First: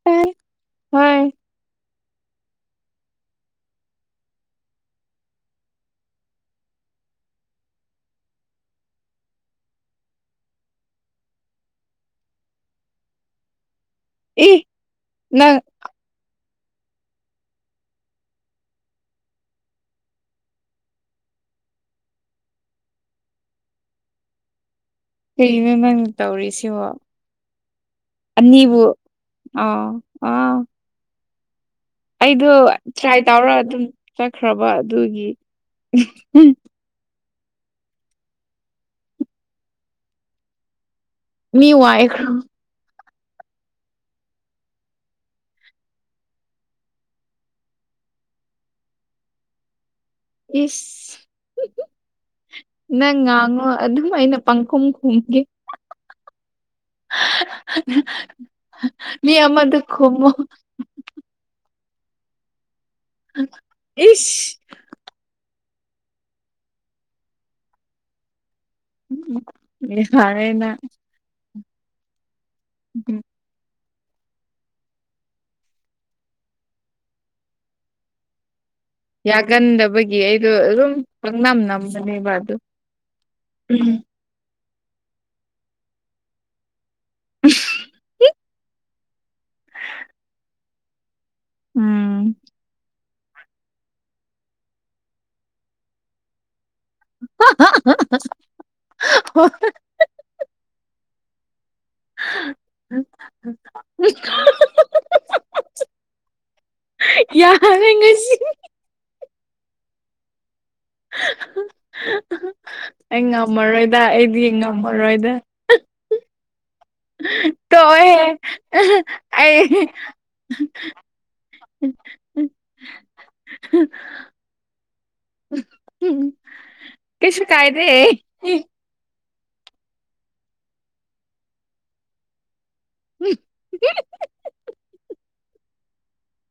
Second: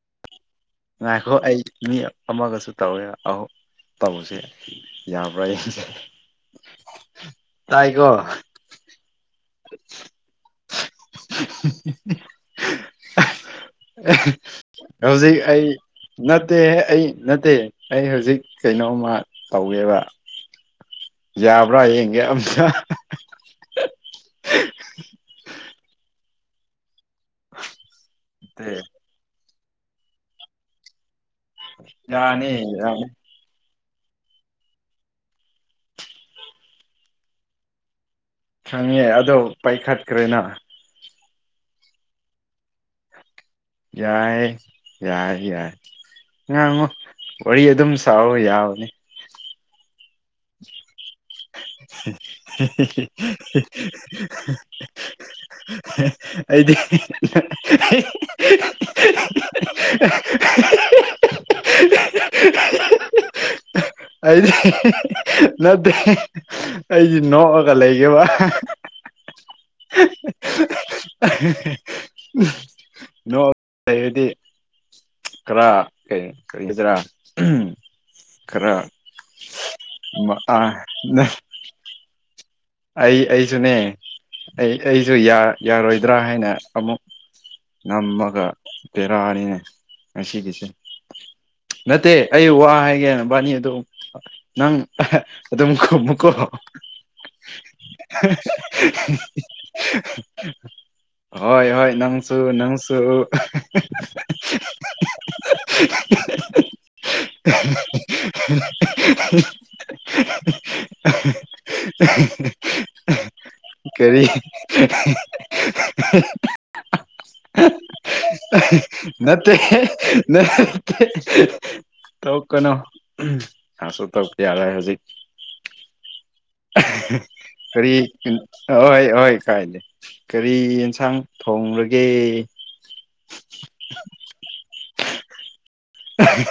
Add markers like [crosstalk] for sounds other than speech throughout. [unintelligible] ꯍꯣꯏ ꯉꯥꯏꯈꯣ ꯑꯩ ꯃꯤ ꯑꯃꯒꯁꯨ ꯇꯧꯒꯦꯕ ꯑꯍꯨꯝ ꯇꯧꯁꯦ ꯌꯥꯕ꯭ꯔꯥ ꯌꯦꯡꯒꯦ ꯇꯥꯏꯀꯣ ꯏ [unintelligible] ꯍꯧꯖꯤꯛ ꯅꯪ ꯑꯩ ꯅꯠꯇꯦ ꯑꯩ ꯅꯠꯇꯦ ꯑꯩ ꯍꯧꯖꯤꯛ ꯀꯩꯅꯣꯝꯃ ꯇꯧꯒꯦꯕ ꯌꯥꯕ꯭ꯔꯥ ꯌꯦꯡꯒꯦ ꯑꯃ ꯀꯔꯤꯅꯣ ꯅꯪ ꯇꯧꯔꯤꯁꯤꯕꯣ ꯑꯅꯤꯕꯨ ꯑꯧ ꯑꯥ [unintelligible] ꯑꯩꯗꯣ ꯌꯥꯅꯤ ꯇ꯭ꯔꯥꯏ ꯇꯧꯔ ꯑꯗꯨꯝ ꯆꯠꯈ꯭ꯔꯕ ꯑꯗꯨꯒꯤ ꯈꯪꯉꯦ ꯑꯗꯣ ꯄꯥꯏꯈꯠꯈ꯭ꯔꯦꯅ ꯃꯤ ꯋꯥꯏꯈ꯭ꯔꯝ ꯌꯥꯏꯌꯦ ꯌꯥꯏ ꯌꯥꯏ ꯉꯥꯡꯉꯣ ꯋꯥꯔꯤ ꯑꯗꯨꯝ ꯁꯥꯑꯣ ꯌꯥꯕꯅꯤ ꯏꯁ ꯅꯪ ꯉꯥꯡꯉꯣ ꯑꯗꯨꯝ ꯑꯩꯅ ꯄꯪꯈꯨꯝ ꯈꯨꯝꯒꯦ [unintelligible] ꯑꯩꯗꯤ ꯃꯤ [unintelligible] ꯑꯩꯗꯤ ꯏꯁ ꯅꯠꯇꯦ ꯑꯩꯒꯤ ꯅꯣꯛꯑꯒ ꯂꯩꯒꯤꯕ [unintelligible] ꯅꯣꯛ ꯂꯩꯔꯗꯤ ꯈꯔ ꯀꯩꯒꯗ꯭ꯔꯥ ꯈꯔ ꯌꯥꯒꯟꯗꯕꯒꯤ ꯑꯩꯗꯣ ꯑꯥ ꯑꯗꯨꯝ ꯄꯪꯅꯝ ꯅꯝꯕꯅꯦꯕ ꯑꯗꯨ ꯑꯩ ꯑꯩꯁꯨꯅꯦ ꯑꯩ ꯑꯩꯁꯨ ꯌꯥ ꯌꯥꯔꯣꯏꯗ꯭ꯔꯥ ꯍꯥꯏꯅ ꯑꯃꯨꯛ ꯅꯝꯃꯒ ꯕꯦꯔꯥꯅꯤꯅꯦ ꯉꯁꯤꯒꯤꯁꯦ ꯅꯠꯇꯦ ꯎꯝ ꯑꯩ ꯋꯥ ꯍꯥꯏꯒꯦ ꯕꯥꯅꯤ ꯑꯗꯨ ꯅꯪ ꯑꯗꯨꯝ ꯈꯨꯝꯃꯨꯀꯣ [inaudible] ꯍꯣꯏ ꯍꯣꯏ ꯍꯣꯏ ꯅꯪ ꯁꯨ ꯅꯥꯪꯁꯨ ꯌꯥꯔꯦ ꯉꯁꯤ [unintelligible] [unintelligible] ꯑꯩ ꯉꯝꯃꯔꯣꯏꯗ ꯑꯩꯗꯤ ꯉꯝꯃꯔꯣꯏꯗ ꯇꯣꯛꯑꯣꯍꯦ [unintelligible] ꯅꯠꯇꯦꯍꯦ ꯑꯩ ꯇꯧ ꯀꯩꯅꯣ ꯑꯁꯨ ꯇꯧ ꯌꯥꯔꯣꯏ ꯍꯧꯖꯤꯛ ꯎꯝ ꯀꯔꯤ ꯍꯣꯏ ꯍꯣꯏ ꯈꯥꯏ ꯂꯩ ꯀꯔꯤ ꯌꯦꯟꯁꯥꯡ ꯊꯣꯡꯡꯂꯒꯦ [unintelligible] ꯎꯝ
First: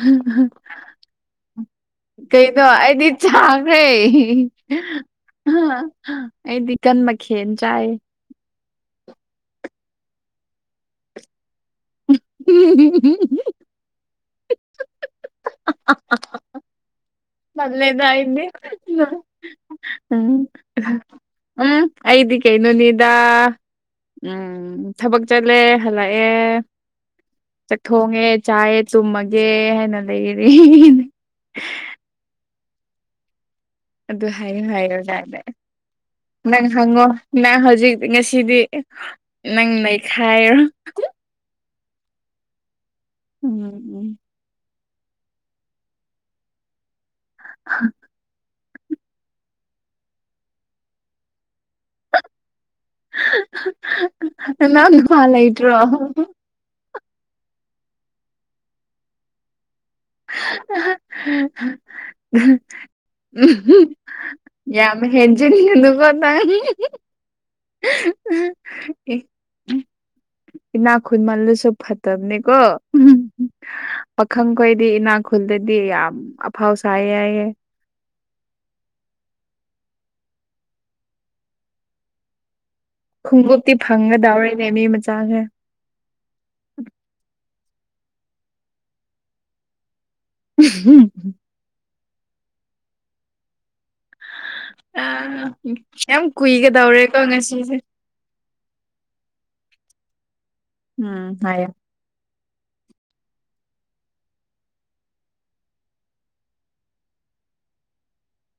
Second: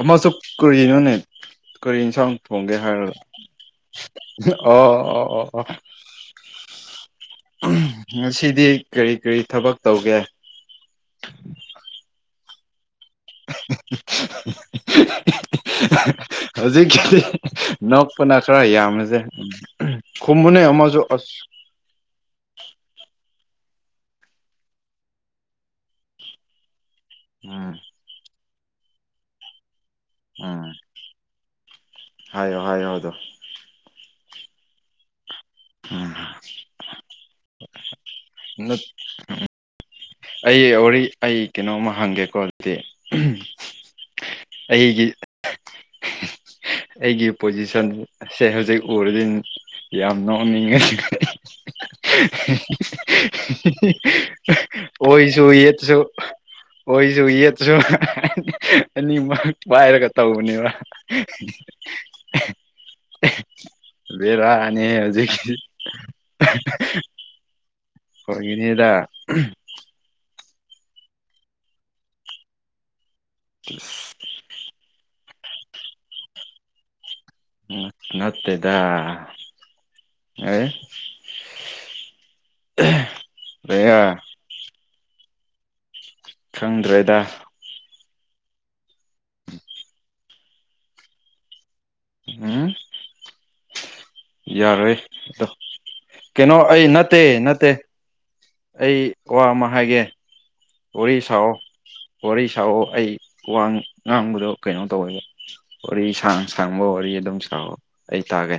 ꯑꯃꯁꯨ ꯀꯔꯤꯅꯣꯅꯦ ꯀꯔꯤ ꯌꯦꯟꯁꯥꯡ ꯀꯩꯅꯣ ꯊꯣꯡꯒꯦ ꯑꯩꯗꯤ ꯍꯥꯏꯔꯒ ꯆꯥꯈ꯭ꯔꯦ ꯑꯣ ꯑꯣ ꯑꯣ ꯑꯣ ꯑꯩꯗꯤ ꯀꯟ ꯃꯈꯟ ꯆꯥꯌꯦ ꯉꯁꯤꯗꯤ ꯀꯔꯤ ꯀꯔꯤ ꯊꯕꯛ ꯇꯧꯒꯦ [unintelligible] ꯍꯧꯖꯤꯛ ꯈꯗꯤ ꯇꯜꯂꯦꯗ ꯅꯈꯄꯅ ꯑꯩꯗꯤ ꯈꯔ ꯌꯥꯝꯃꯦꯁꯦ ꯎꯝ ꯈꯨꯝꯃꯨꯅꯦ ꯑꯃꯁꯨ ꯎꯝ ꯑꯩꯗ ꯀꯩꯅꯣꯅꯤꯗꯥ ꯎꯝ ꯊꯕꯛ ꯆꯠꯂꯦ ꯍꯜꯂꯛꯑꯦ ꯎꯝ ꯆꯛ ꯊꯣꯡꯉꯦ ꯆꯥꯌꯦ ꯆꯨꯝꯃꯒꯦ ꯍꯥꯏꯅ ꯂꯩꯔꯤ ꯎꯝ ꯍꯥꯏꯌꯣ ꯍꯥꯏꯗ ꯑꯗꯨ ꯍꯥꯏꯌꯨ ꯍꯥꯏꯌꯨ ꯌꯥꯗ ꯎꯝ ꯅꯪ ꯍꯪꯉꯣ ꯅꯪ ꯍꯧꯖꯤꯛ ꯉꯁꯤ ꯅꯪ ꯅꯩꯈꯥꯏꯔꯣ ꯑꯩ ꯋꯥꯔꯤ ꯑꯩ ꯀꯩꯅꯣꯝꯃ ꯍꯪꯒꯦꯀꯣ ꯑꯗꯨꯗꯤ ꯎꯝ ꯑꯩꯒꯤ ꯑꯩꯒꯤ ꯄꯣꯖꯤꯁꯟꯁꯦ ꯍꯧꯖꯤꯛ ꯎꯔꯗꯤꯟ ꯌꯥꯝ ꯅꯣꯛꯅꯤꯡꯉꯁꯨ ꯎꯝ ꯅꯅꯥꯎ ꯅꯨꯄꯥ ꯑꯣꯏꯁꯨ ꯂꯩꯇ꯭ꯔꯣ ꯌꯦꯠꯁꯨ ꯑꯣꯏꯣꯏꯁꯨ ꯌꯦꯁꯨ ꯑꯅꯤ ꯋꯥꯏꯔ ꯀ ꯇꯧꯕꯅꯤꯕ ꯕꯦꯔꯥ ꯑꯅꯤ ꯌꯥꯝ ꯍꯧꯖꯤꯛ ꯍꯦꯟꯖꯤꯟꯒꯅꯨꯀꯣ ꯅꯪ ꯍꯣꯏ ꯏꯅꯤꯗ ꯏꯅꯥꯛ ꯈꯨꯟꯃꯜꯂꯁꯨ ꯐꯠꯇꯕꯅꯦꯀꯣ ꯄꯥꯈꯪꯈꯣꯏꯗꯤ ꯏꯅꯥꯛꯈꯨꯜꯗꯗꯤ ꯌꯥꯝ ꯑꯐꯥꯎ ꯁꯥꯏꯌꯦ ꯌꯥꯏꯌꯦ ꯅꯠꯇꯦꯗ [unintelligible] ꯈꯣꯡꯎꯞꯇꯤ ꯂꯩꯌꯥ ꯐꯪꯒꯗꯧꯔꯤꯅꯦ ꯃꯤ ꯃꯆꯥꯁꯦ ꯈꯪꯗ꯭ꯔꯦꯗ [unintelligible] ꯎꯝ ꯌꯥꯔꯣꯏ ꯑꯗꯣ ꯌꯥꯝ ꯀꯩꯅꯣ ꯑꯩ ꯀꯨꯏꯒꯗꯧꯔꯦꯀꯣ ꯅꯠꯇꯦ ꯅꯠꯇꯦ ꯉꯁꯤꯁꯦ ꯑꯩ ꯋꯥ ꯑꯃ ꯍꯥꯏꯒꯦ ꯋꯥꯔꯤ ꯎꯝ ꯁꯥꯑꯣ ꯍꯥꯏꯌꯣ ꯋꯥꯔꯤ ꯁꯑꯣ ꯑꯩ ꯋꯥꯋꯥꯡ ꯉꯥꯡꯕꯗꯣ ꯀꯩꯅꯣ ꯇꯧꯋꯦꯕ ꯋꯥꯔꯤ ꯁꯥꯡ ꯁꯥꯡꯕ ꯋꯥꯔꯤ ꯑꯗꯨꯝ ꯁꯥꯑꯣ ꯑꯩ ꯇꯥꯒꯦ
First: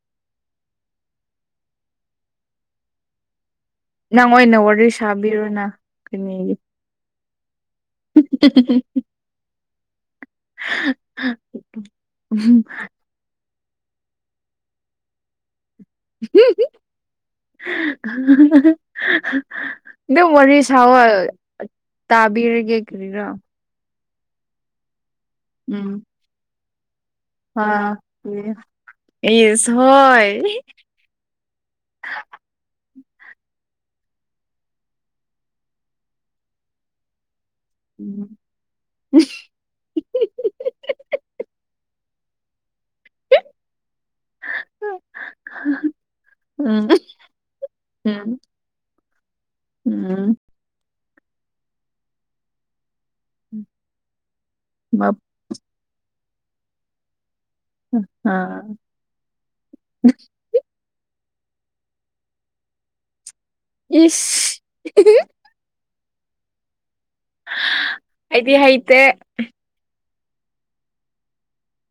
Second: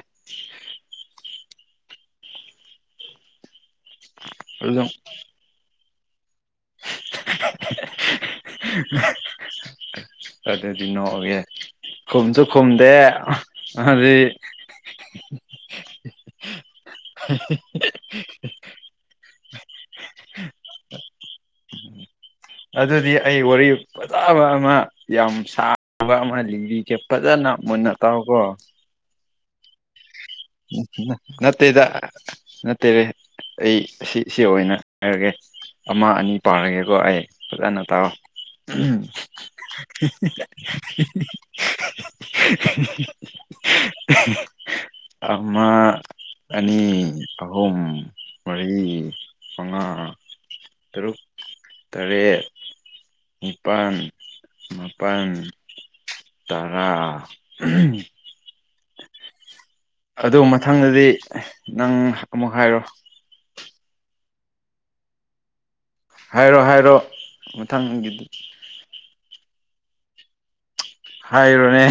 ꯅꯪ ꯑꯣꯏꯅ ꯋꯥꯔꯤ ꯑꯗꯨꯝ ꯁꯥꯕꯤꯔꯣꯅ ꯀꯅꯦꯒꯤ [unintelligible] ꯑꯗꯨꯗꯤ ꯅꯣꯛꯒꯦ ꯈꯨꯝꯁꯨ ꯈꯨꯝꯗꯦ ꯑꯗꯨꯗꯤ [unintelligible] [unintelligible] ꯑꯗꯨꯝ ꯋꯥꯔꯤ ꯁꯥꯋ ꯇꯥꯕꯤꯔꯦ ꯑꯗꯨꯗꯤ ꯑꯩ ꯋꯥꯔꯤ ꯐꯖꯕ ꯑꯃ ꯌꯥꯝ ꯎꯝ ꯁꯥꯕ ꯑꯃ ꯂꯤꯡꯕꯤꯒꯦ ꯐꯖꯅ ꯃꯨꯟꯅ ꯇꯥꯎꯀꯣ ꯑꯦꯁ ꯍꯣꯏ ꯅꯠꯇꯦꯗ ꯅꯠꯇꯦꯔꯦ ꯑꯩ ꯁꯤ ꯁꯤ ꯑꯣꯏꯅ ꯍꯥꯏꯔꯒꯦ ꯑꯃ ꯑꯅꯤ ꯄꯥꯔꯒꯦꯀꯣ ꯑꯩ ꯐꯖꯅ ꯇꯥꯛꯑꯣ ꯎꯝ ꯎꯝ ꯀ ꯑꯃ ꯑꯅꯤ ꯎꯝ ꯑꯍꯨꯝ ꯃꯔꯤ ꯃꯉꯥ ꯎꯝ ꯇꯔꯨꯛ ꯇꯔꯦꯠ ꯎꯝ ꯅꯤꯄꯥꯜ ꯃꯞ ꯃꯥꯄꯜ ꯇꯔꯥ ꯍꯥ ꯑꯗꯨ ꯃꯊꯪꯗꯗꯤ ꯅꯪ ꯑꯃꯨꯛ ꯍꯥꯏꯔꯣ ꯏꯁ ꯍꯥꯏꯔꯣ ꯍꯥꯏꯔꯣ ꯃꯊꯪꯒꯤꯗꯤ ꯑꯗꯤ ꯍꯥꯏꯇ ꯍꯥꯏꯔꯣꯅꯦ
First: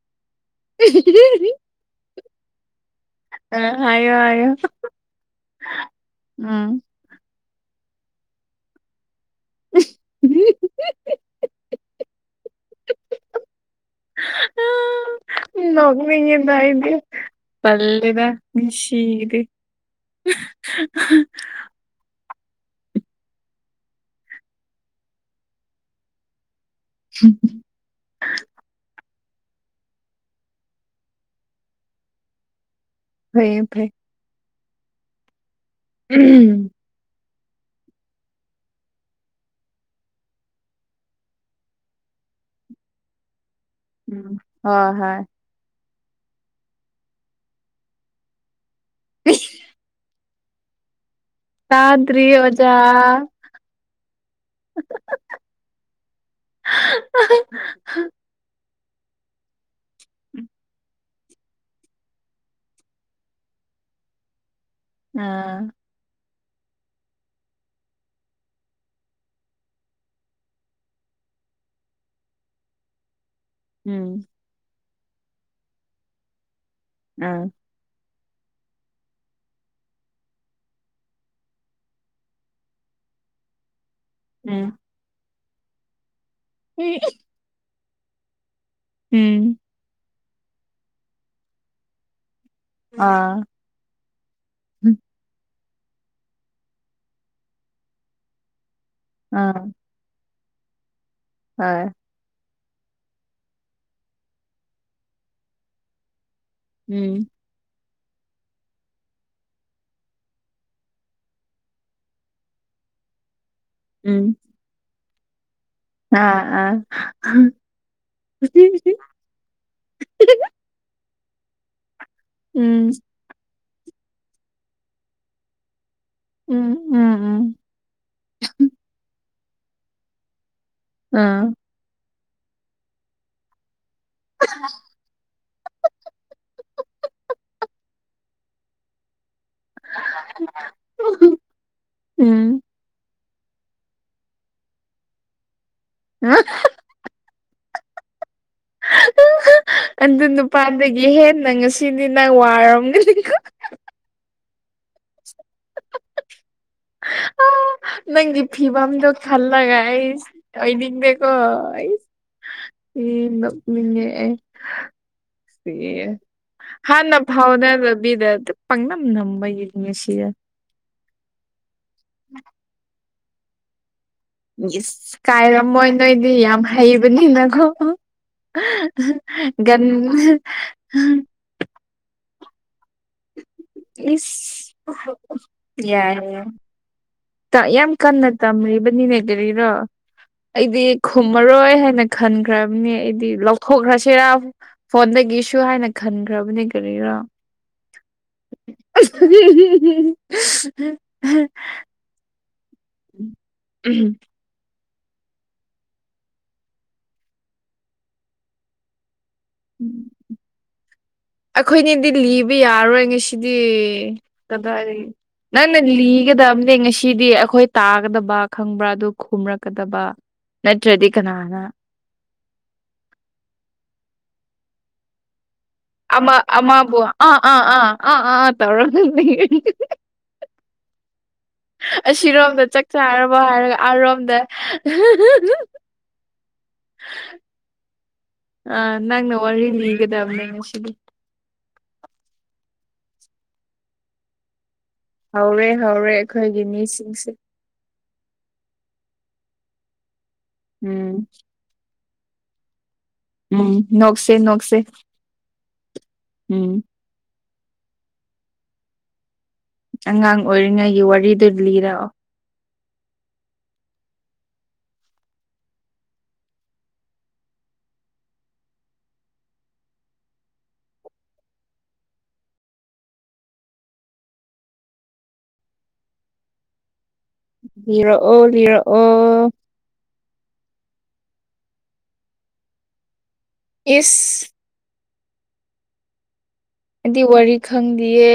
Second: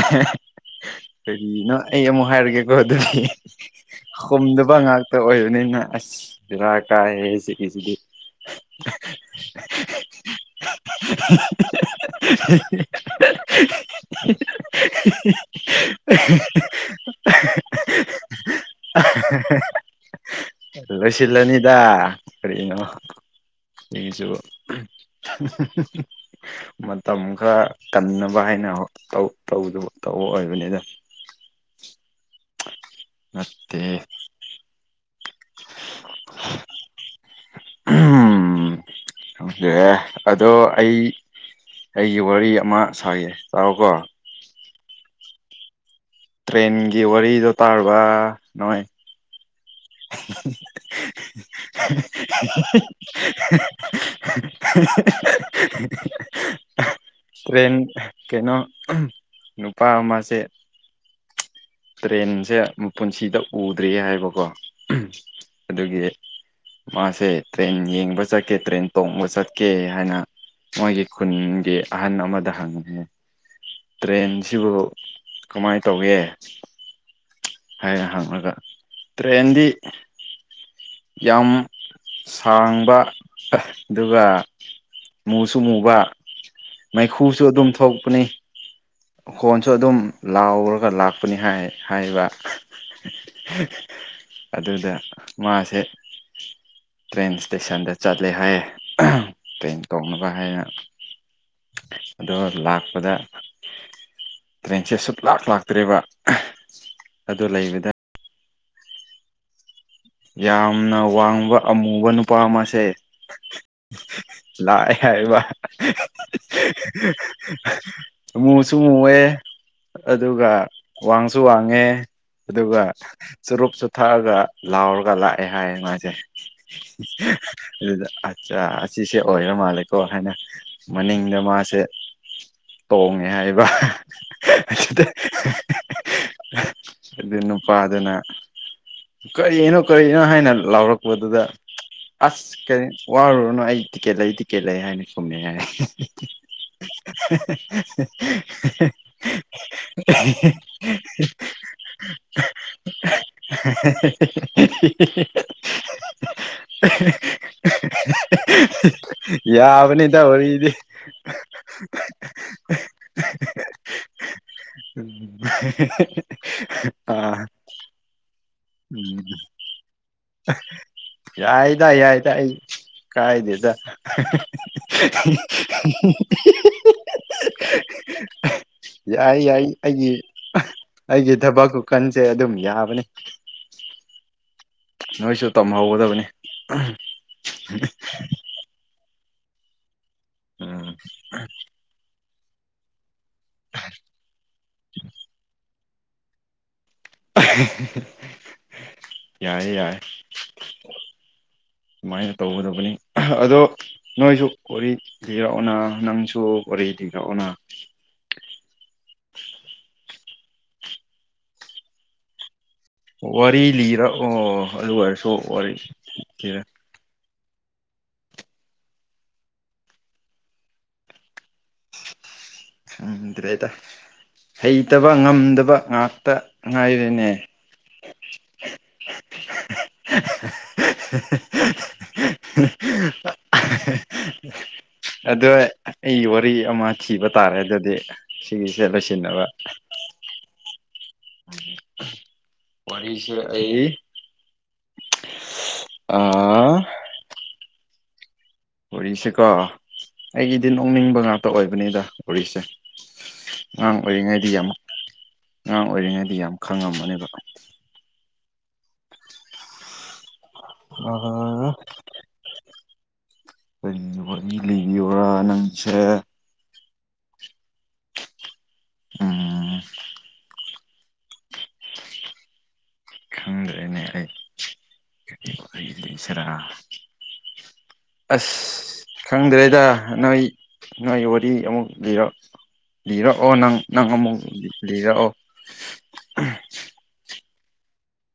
ꯀꯔꯤꯅꯣ ꯑꯩ ꯑꯃꯨꯛ ꯍꯥꯏꯔꯒꯦ ꯑꯥ ꯍꯥꯏꯌꯣ ꯍꯥꯏꯌꯣ ꯍꯨꯝꯗꯕ ꯉꯥꯛꯇ ꯑꯣꯏꯕꯅꯤꯅ ꯎꯝ ꯑꯁꯔꯥꯛ ꯀꯥꯏꯁꯤꯗꯤꯁꯤꯗꯤ [unintelligible] [unintelligible] ꯄꯂꯦꯕꯁꯤꯗꯤ ꯂꯣꯏꯁꯤꯜꯂꯅꯤꯗ ꯀꯔꯤꯅꯣ ꯍꯁꯨꯕ ꯃꯇꯝ ꯈꯔ ꯀꯟꯅꯕ ꯍꯥꯏꯅ ꯇꯧꯕ ꯑꯣꯏꯕꯅꯤꯗ ꯐꯩꯌꯦ ꯃꯁꯦ ꯐꯩ [unintelligible] ꯎꯝ ꯎꯝꯦ ꯑꯗꯣ ꯑꯩ ꯑꯩꯒꯤ ꯋꯥꯔꯤ ꯑꯃ ꯁꯥꯥꯏꯌꯦ ꯆꯥꯛꯔꯀꯣ ꯎ ꯍꯣꯏ ꯍꯣꯏ ꯇ꯭ꯔꯦꯟꯒꯤ ꯋꯥꯔꯤꯗꯣ ꯇꯥꯔꯕ ꯅꯣꯏ ꯁ [unintelligible] ꯇꯥꯗ꯭ꯔꯤ ꯑꯣꯖꯥ [unintelligible] ꯇ꯭ꯔꯦꯟ ꯀꯩꯅꯣ ꯅꯨꯄꯥ ꯑꯃꯁꯦ ꯇ꯭ꯔꯦꯟꯁꯦ ꯄꯨꯟꯁꯤꯗ ꯎꯗ꯭ꯔꯤ ꯍꯥꯏꯕꯀꯣ ꯑꯥ ꯑꯗꯨꯒꯤ ꯃꯥꯁꯦ ꯇ꯭ꯔꯦꯟ ꯌꯦꯡꯕ ꯆꯠꯀꯦ ꯇ꯭ꯔꯦꯟ ꯇꯣꯡꯕ ꯆꯠꯀꯦ ꯍꯥꯏꯅ ꯃꯒꯤ ꯈꯨꯟꯒꯤ ꯑꯍꯟ ꯑꯃꯗ ꯍꯪꯉꯦ ꯎꯝ ꯇ꯭ꯔꯦꯟꯁꯤꯕꯨ ꯀꯃꯥꯏꯅ ꯇꯧꯒꯦ ꯑ ꯍꯥꯏꯌꯦ ꯍꯪꯉꯒ ꯇ꯭ꯔꯦꯟꯗꯤ ꯌꯥꯝ ꯁꯥꯡꯕ ꯑꯗꯨꯒ ꯎꯝ ꯃꯨꯁꯨꯨꯝ ꯃꯨꯕ ꯑ ꯑ ꯍꯣꯏ ꯃꯥꯏꯈꯨ ꯁꯨ ꯑꯗꯨꯝ ꯎꯝ ꯊꯣꯛꯄꯅꯤꯣꯟ ꯁꯨ ꯑꯗꯨꯝ ꯂꯥꯎꯔꯒ ꯂꯥꯛꯄꯅꯤ ꯍꯥꯏ ꯍꯥꯏꯕ ꯑꯥ [unintelligible] ꯑꯗꯨꯗ ꯃꯥꯁꯦ ꯇ꯭ꯔꯦꯟ ꯏꯁꯇꯦꯁꯟꯗ ꯆꯠꯂꯦ ꯍꯥꯏꯌꯦ ꯇ ꯇꯧꯅꯕ ꯍꯥꯏꯅ ꯍ [unintelligible] ꯑꯣ ꯂꯥꯛꯄꯗ ꯇ꯭ꯔꯦꯟꯁꯦ ꯁꯨꯛ ꯂꯥꯛ ꯂꯥꯛꯇ꯭ꯔꯤꯕ ꯎꯝ ꯑꯗꯨ ꯂꯩꯕꯗ ꯌꯥꯝꯅ ꯋꯥꯡꯕ ꯑꯃꯨꯕ ꯅꯨꯄꯥ ꯑꯃꯁꯁꯦ ꯎꯝ ꯂꯥꯛꯑꯦ ꯍꯥꯏꯕ ꯑ ꯑ ꯃꯨꯁꯨ ꯃꯨꯑꯦ ꯑꯗꯨꯒ ꯋꯥꯡꯁꯨ ꯋꯥꯡꯉꯦ ꯑꯗꯨꯒ ꯎꯝ ꯎꯝ ꯆꯨꯔꯨꯞꯁꯨ ꯊꯛꯑꯒ ꯂꯥꯎꯔꯒ ꯂꯥꯛꯑꯦ ꯍꯥꯏꯌꯦ ꯃꯥꯁꯦ ꯎꯝ ꯎꯝ ꯑꯗꯨꯗ ꯑꯆꯥ ꯑꯁꯤꯁꯦ ꯑꯣꯏꯔ ꯃꯥꯜꯂꯦꯀꯣ ꯍꯥꯏꯅ ꯃꯅꯤꯡꯗ ꯎꯝ ꯃꯥꯁꯦ ꯇꯣꯡꯉꯦ ꯍꯥꯏꯕ ꯑꯁꯤꯗ ꯑꯗꯨ ꯅꯨꯄꯥꯗꯨꯅ ꯀꯔꯤꯅꯣ ꯀꯔꯤꯅꯣ ꯍꯥꯏꯅ ꯂꯥꯎꯔꯛꯄꯗꯨꯗ ꯑꯁ ꯎꯝ ꯀꯩ ꯋꯥꯔꯨꯔꯅꯨ ꯑꯩ ꯇꯤꯛꯀꯦꯠ ꯂꯩ ꯇꯤꯛꯀꯦꯠ ꯂꯩ ꯍꯥꯏꯅ ꯈꯨꯝꯃꯦ ꯍꯥꯏ [unintelligible] ꯑꯗꯨ ꯅꯨꯄꯥꯗꯒꯤ ꯍꯦꯟꯅ ꯉꯁꯤꯗꯤ ꯅꯪ ꯋꯥꯔꯝꯒꯅꯤꯀꯣ [unintelligible] ꯅꯪꯗꯤ ꯐꯤꯕꯝꯗꯣ ꯈꯜꯂꯒ ꯌꯥꯕꯅꯤꯗ ꯑꯩꯁ ꯋꯥꯔꯤꯗꯤ ꯑꯣꯏꯅꯤꯡꯗꯦꯀꯣ ꯑꯩꯁ ꯏ ꯅꯣꯛꯅꯤꯡꯉꯛꯑꯦ ꯁꯤꯑꯦ ꯍꯥꯟꯅ ꯑꯥ ꯐꯥꯎꯅꯗꯕꯤꯗ ꯗꯨꯛ ꯄꯪꯅꯝꯅꯝꯕꯒꯤ ꯉꯁꯤꯌꯦ ꯌꯥꯥꯏꯗ ꯌꯥꯏꯗ ꯑꯩ ꯀꯥꯏꯗꯦꯗ ꯌꯤꯁ ꯀꯥꯏꯔꯝꯃꯣꯏ ꯅꯣꯏꯗꯤ ꯌꯥꯝ ꯍꯩꯕꯅꯤꯅꯀꯣ ꯌꯥꯏ ꯒꯟ ꯗꯕꯒꯜ ꯀꯟꯁꯦ ꯑꯗꯨꯝ ꯌꯥꯕꯅꯤ ꯏꯁ ꯅꯣꯏꯁꯨ ꯇꯝꯍꯧꯒꯗꯕꯅꯤ ꯇꯥꯛ ꯌꯥꯝ ꯀꯟꯅ ꯇꯝꯔꯤꯕꯅꯤꯅꯦ ꯀꯔꯤꯔꯣ ꯑꯩꯗꯤ ꯎꯝ ꯈꯨꯝꯃꯔꯣꯏ ꯍꯥꯏꯅ ꯈꯟꯈ꯭ꯔꯝꯅꯤ ꯑꯩꯗꯤ ꯂꯧꯊꯣꯛꯈ꯭ꯔꯁꯤꯔꯥ ꯐꯣꯟꯗꯒꯤꯁꯨ ꯍꯥꯏꯅ ꯈꯟꯈ꯭ꯔꯕꯅꯦ ꯀꯔꯤꯔꯥ ꯌꯥꯏꯌꯦ ꯌꯥꯏ [unintelligible] ꯃꯥꯏꯅ ꯇꯧꯒꯗꯕꯅꯤ ꯑꯗꯣ ꯅꯣꯏꯁꯨ ꯋꯥꯔꯤ ꯂꯤꯔꯛꯑꯣꯅ ꯅꯪꯁꯨ ꯋꯥꯔꯤ ꯗꯤꯔꯛꯑꯣꯅ ꯑꯩꯈꯣꯏꯅꯤꯗꯤ ꯂꯤꯕ ꯌꯥꯔꯣꯏ ꯉꯁꯤꯗꯤ ꯋꯥꯔꯤ ꯂꯤꯔꯛꯑꯣ ꯑꯗꯨ ꯀꯗꯥꯏꯗꯒꯤ ꯑꯣꯏꯔꯁꯨ ꯋꯥꯔꯤ ꯅꯪꯅ ꯂꯤꯔ ꯂꯤꯒꯗꯝꯅꯦ ꯉꯁꯤꯗꯤ ꯑꯈꯣꯏ ꯇꯥꯒꯗꯕ ꯈꯪꯕ꯭ꯔꯥ ꯑꯗꯨ ꯈꯨꯝꯔꯛꯀꯗꯕ ꯅꯠꯇ꯭ꯔꯗꯤ ꯀꯅꯥꯅ ꯈꯪꯗ꯭ꯔꯦꯗ ꯍꯩꯇꯕ ꯉꯝꯗꯕ ꯉꯥꯛꯇ ꯑꯃ ꯑꯃꯥꯕꯨ ꯉꯥꯏꯔꯦꯅꯦ ꯑꯥ ꯑꯥ ꯑꯥ ꯑꯥ ꯑꯥꯇꯧꯔꯒ ꯂꯩꯌꯦ [unintelligible] ꯑꯁꯤꯔꯣꯝꯗ ꯆꯥꯛ ꯆꯥꯔꯕꯣ ꯍꯥꯏꯔꯒ ꯑꯥꯔꯣꯝꯗ ꯑꯗꯣ ꯑꯩ ꯋꯥꯔꯤ ꯑꯃ ꯊꯤꯕ ꯇꯥꯔꯦ ꯑꯗꯨꯗꯤ ꯁꯤꯒꯤꯁꯦ ꯑ ꯅꯪꯅ ꯂꯣꯏꯁꯤꯟꯅꯕ ꯋꯥꯔꯤꯂꯤꯒꯗꯝꯅꯤ ꯉꯁꯤꯗꯤ ꯋꯥꯔꯤꯁꯦ ꯑꯩ ꯍꯧꯔꯦ ꯍꯧꯔꯦ ꯑꯩꯈꯣꯏꯒꯤ ꯑꯥ ꯃꯤꯁꯤꯡꯁꯦ ꯋꯔꯤꯁꯦꯀꯣ ꯑꯩꯒꯤꯗꯤ ꯎꯝ ꯅꯣꯛꯅꯤꯡꯕ ꯉꯥꯛꯇ ꯑꯣꯏꯕꯅꯤꯗ ꯋꯔꯤꯁꯦ ꯎꯝ ꯑꯉꯥꯡ ꯅꯣꯛꯁꯦ ꯑꯣꯏꯔꯤꯉꯩꯗꯤ ꯌꯥꯝ ꯅꯣꯛꯁꯦ ꯑꯉꯥꯡ ꯑꯣꯏꯔꯤꯉꯩꯗꯤ ꯌꯥꯝ ꯎꯝ ꯈꯪꯉꯝꯃꯅꯦꯕ ꯑꯉꯥꯡ ꯑꯣꯏꯔꯤꯉꯩꯒꯤ ꯋꯥꯔꯤꯗꯨ ꯑꯥ ꯂꯤꯔꯛꯑꯣ ꯀꯔꯤ ꯅꯋꯥꯔꯤ ꯂꯤꯕꯤꯌꯨꯔꯥ ꯅꯪꯁꯦ ꯎꯝ ꯈꯪꯗ꯭ꯔꯦꯅꯦ ꯑꯩ ꯀꯔꯤ ꯋꯔꯤꯂꯤꯁꯤꯔꯥ ꯂꯤꯔꯛꯑꯣ ꯑꯁ ꯂꯤꯔꯛꯑꯣ ꯈꯪꯗ꯭ꯔꯦꯗ ꯅꯣꯏ ꯅꯣꯏ ꯋꯥꯔꯤ ꯑꯃꯨꯛ ꯂꯤꯔꯣ ꯂꯤꯔꯛꯑꯣ ꯅꯪ ꯅꯪ ꯑꯃꯨꯛ ꯏꯁ ꯂꯤꯔꯛꯑꯣ ꯑꯗꯤ ꯋꯥꯔꯤ ꯈꯪꯗꯤꯌꯦ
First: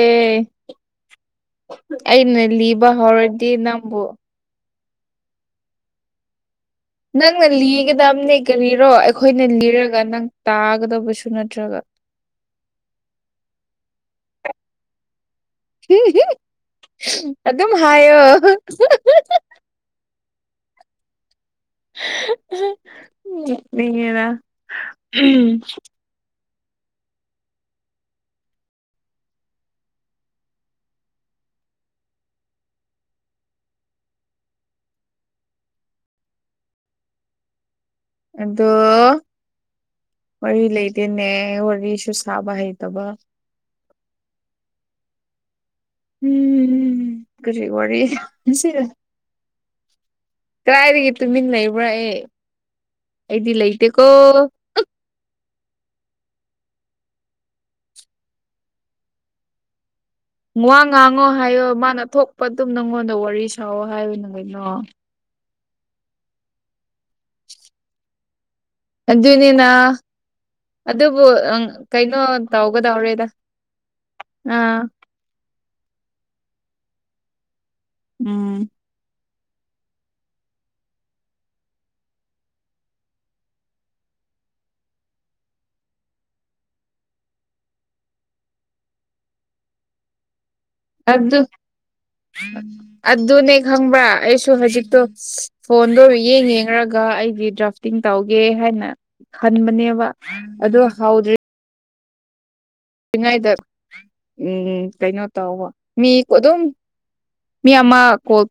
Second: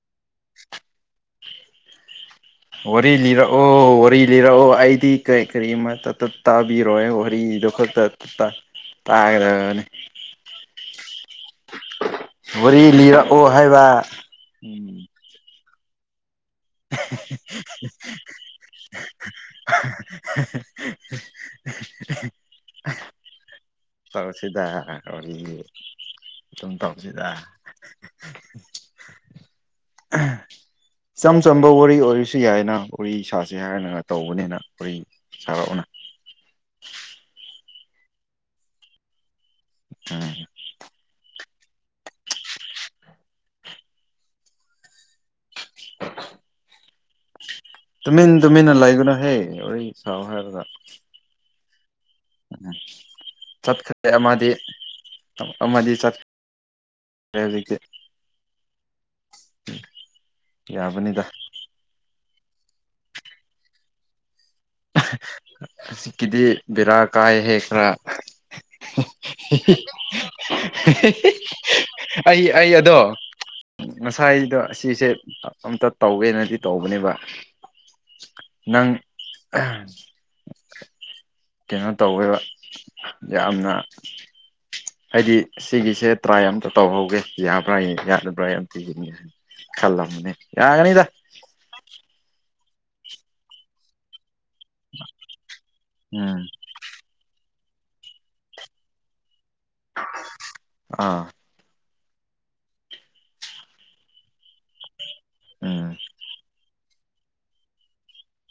ꯑꯩꯅ ꯂꯤꯕ ꯍꯧꯔꯗꯤ ꯅꯝꯕꯨ ꯔꯛꯑꯣ ꯑꯩꯗꯤ ꯀꯩ ꯀꯔꯤꯃ ꯇ ꯅꯪꯅ ꯂꯤꯒꯗꯕꯅꯦ ꯀꯔꯤꯔꯣ ꯑꯩꯈꯣꯏꯅ ꯇꯥꯒꯗꯕꯅꯤ ꯂꯤꯔꯒ ꯅꯪ ꯇꯥꯒꯗꯕꯁꯨꯅꯠꯇ꯭ꯔꯒ ꯋꯥꯔꯤ ꯂꯤꯔꯛꯑꯣ ꯍꯥꯏꯕ ꯎꯝ ꯑꯗꯨꯝ ꯍꯥꯏꯌꯣ [inaudible] [unintelligible] [inaudible] ꯅꯣꯛꯅꯤꯡꯉꯦꯗ ꯇꯧꯁꯤꯗ ꯑꯩ ꯑꯗꯨꯝ ꯇꯧꯁꯤꯗ [unintelligible] ꯏꯆꯝ ꯆꯝꯕ ꯋꯥꯔꯤ ꯑꯣꯏꯔꯁꯨ ꯌꯥꯏꯅ ꯋꯥꯔꯤ ꯁꯥꯁꯤ ꯍꯥꯏꯔꯅꯒ ꯇꯧꯕꯅꯤꯅ ꯋꯥꯔꯤ ꯁꯥꯔꯛꯑꫭꯅ ꯑꯗꯣ ꯎꯝ ꯋꯥꯔꯤ ꯂꯩꯇꯦꯅꯦ ꯋꯥꯔꯤꯁꯨ ꯁꯥꯕ ꯍꯩꯇꯕ ꯎꯝ ꯎꯝ ꯀꯁꯤ ꯋꯥꯔꯤ ꯇꯨꯃꯤꯟ ꯇꯨꯃꯤꯟꯅ ꯂꯩꯒꯅꯨꯍꯦ ꯋꯥꯔꯤ ꯁꯥꯎ ꯍꯥꯏꯔꯒ ꯀ ꯇꯨꯃꯤꯟ ꯂꯩꯕ꯭ꯔꯥ ꯑꯦ ꯎꯝ ꯑꯩꯗꯤ ꯆꯠꯈ꯭ꯔꯦ ꯂꯩꯇꯦꯀꯣ ꯑꯃꯗꯤ ꯑꯃꯗꯤ ꯆꯠ ꯍꯧꯖꯤꯛꯛꯇꯤ [inaudible] ꯋꯥ ꯌꯥꯕꯅꯤꯗ ꯉꯥꯡꯉꯣ ꯍꯥꯏꯌꯣ ꯃꯥꯅ ꯊꯣꯛꯄ ꯑꯗꯨꯝ ꯅꯪꯉꯣꯟꯗ ꯋꯥꯔꯤ ꯁꯥꯑꯣ ꯍꯥꯏꯌ ꯅꯪ ꯀꯩꯅꯣ ꯍꯧꯖꯤꯀꯤꯗꯤ ꯕꯦꯔꯥ ꯀꯥꯏ ꯍꯦꯛ ꯈ꯭ꯔꯥ ꯑꯗꯨꯅꯤꯅꯥ ꯑꯩ ꯑꯩ ꯑꯗꯣ ꯇꯧꯒꯗꯧꯔꯦꯗ ꯉꯁꯥꯏꯗꯣ ꯑꯥ ꯑꯁꯤꯁꯦ ꯑꯝꯇ ꯇꯧꯒꯦꯅꯗꯤ ꯇꯧꯕꯅꯦꯕ ꯎꯝ ꯑꯝ ꯀꯩꯅꯣ ꯇꯧꯋꯦꯕ ꯌꯥꯝꯅ ꯍꯥꯏꯗꯤ ꯁꯤꯒꯤꯁꯦ ꯇ꯭ꯔꯥꯏ ꯑꯃꯝꯇ ꯇꯧꯍꯧꯒꯦ ꯌꯥꯕ꯭ꯔꯥ ꯌꯥꯗꯕ꯭ꯔꯥ ꯌꯥꯝ ꯊꯤꯒꯟꯅꯤ ꯍꯥꯏꯅ ꯀꯜꯂ ꯃꯅꯤꯅꯦ ꯌꯥꯅꯤ ꯑꯗꯨꯅꯦ ꯈꯪꯕꯁꯨ ꯍꯧꯖꯤꯛ ꯑꯗꯣ ꯐꯣꯟꯗꯣ ꯎꯝ ꯌꯦꯡ ꯌꯦꯡꯔꯒ ꯑꯩꯒꯤ ꯗ꯭ꯔꯐ ꯇꯧꯒꯦ ꯍꯥꯏꯅ ꯈꯟꯕꯅꯦꯕ ꯑꯗꯨ ꯑꯥ ꯍꯗ꯭ꯔꯦ ꯉꯥꯏꯗ ꯎꯝ ꯀꯩꯅꯣ ꯇꯧꯕ ꯎꯝ ꯃꯤ ꯑꯗꯨꯝ ꯃꯤ ꯑꯃ ꯀꯣꯜ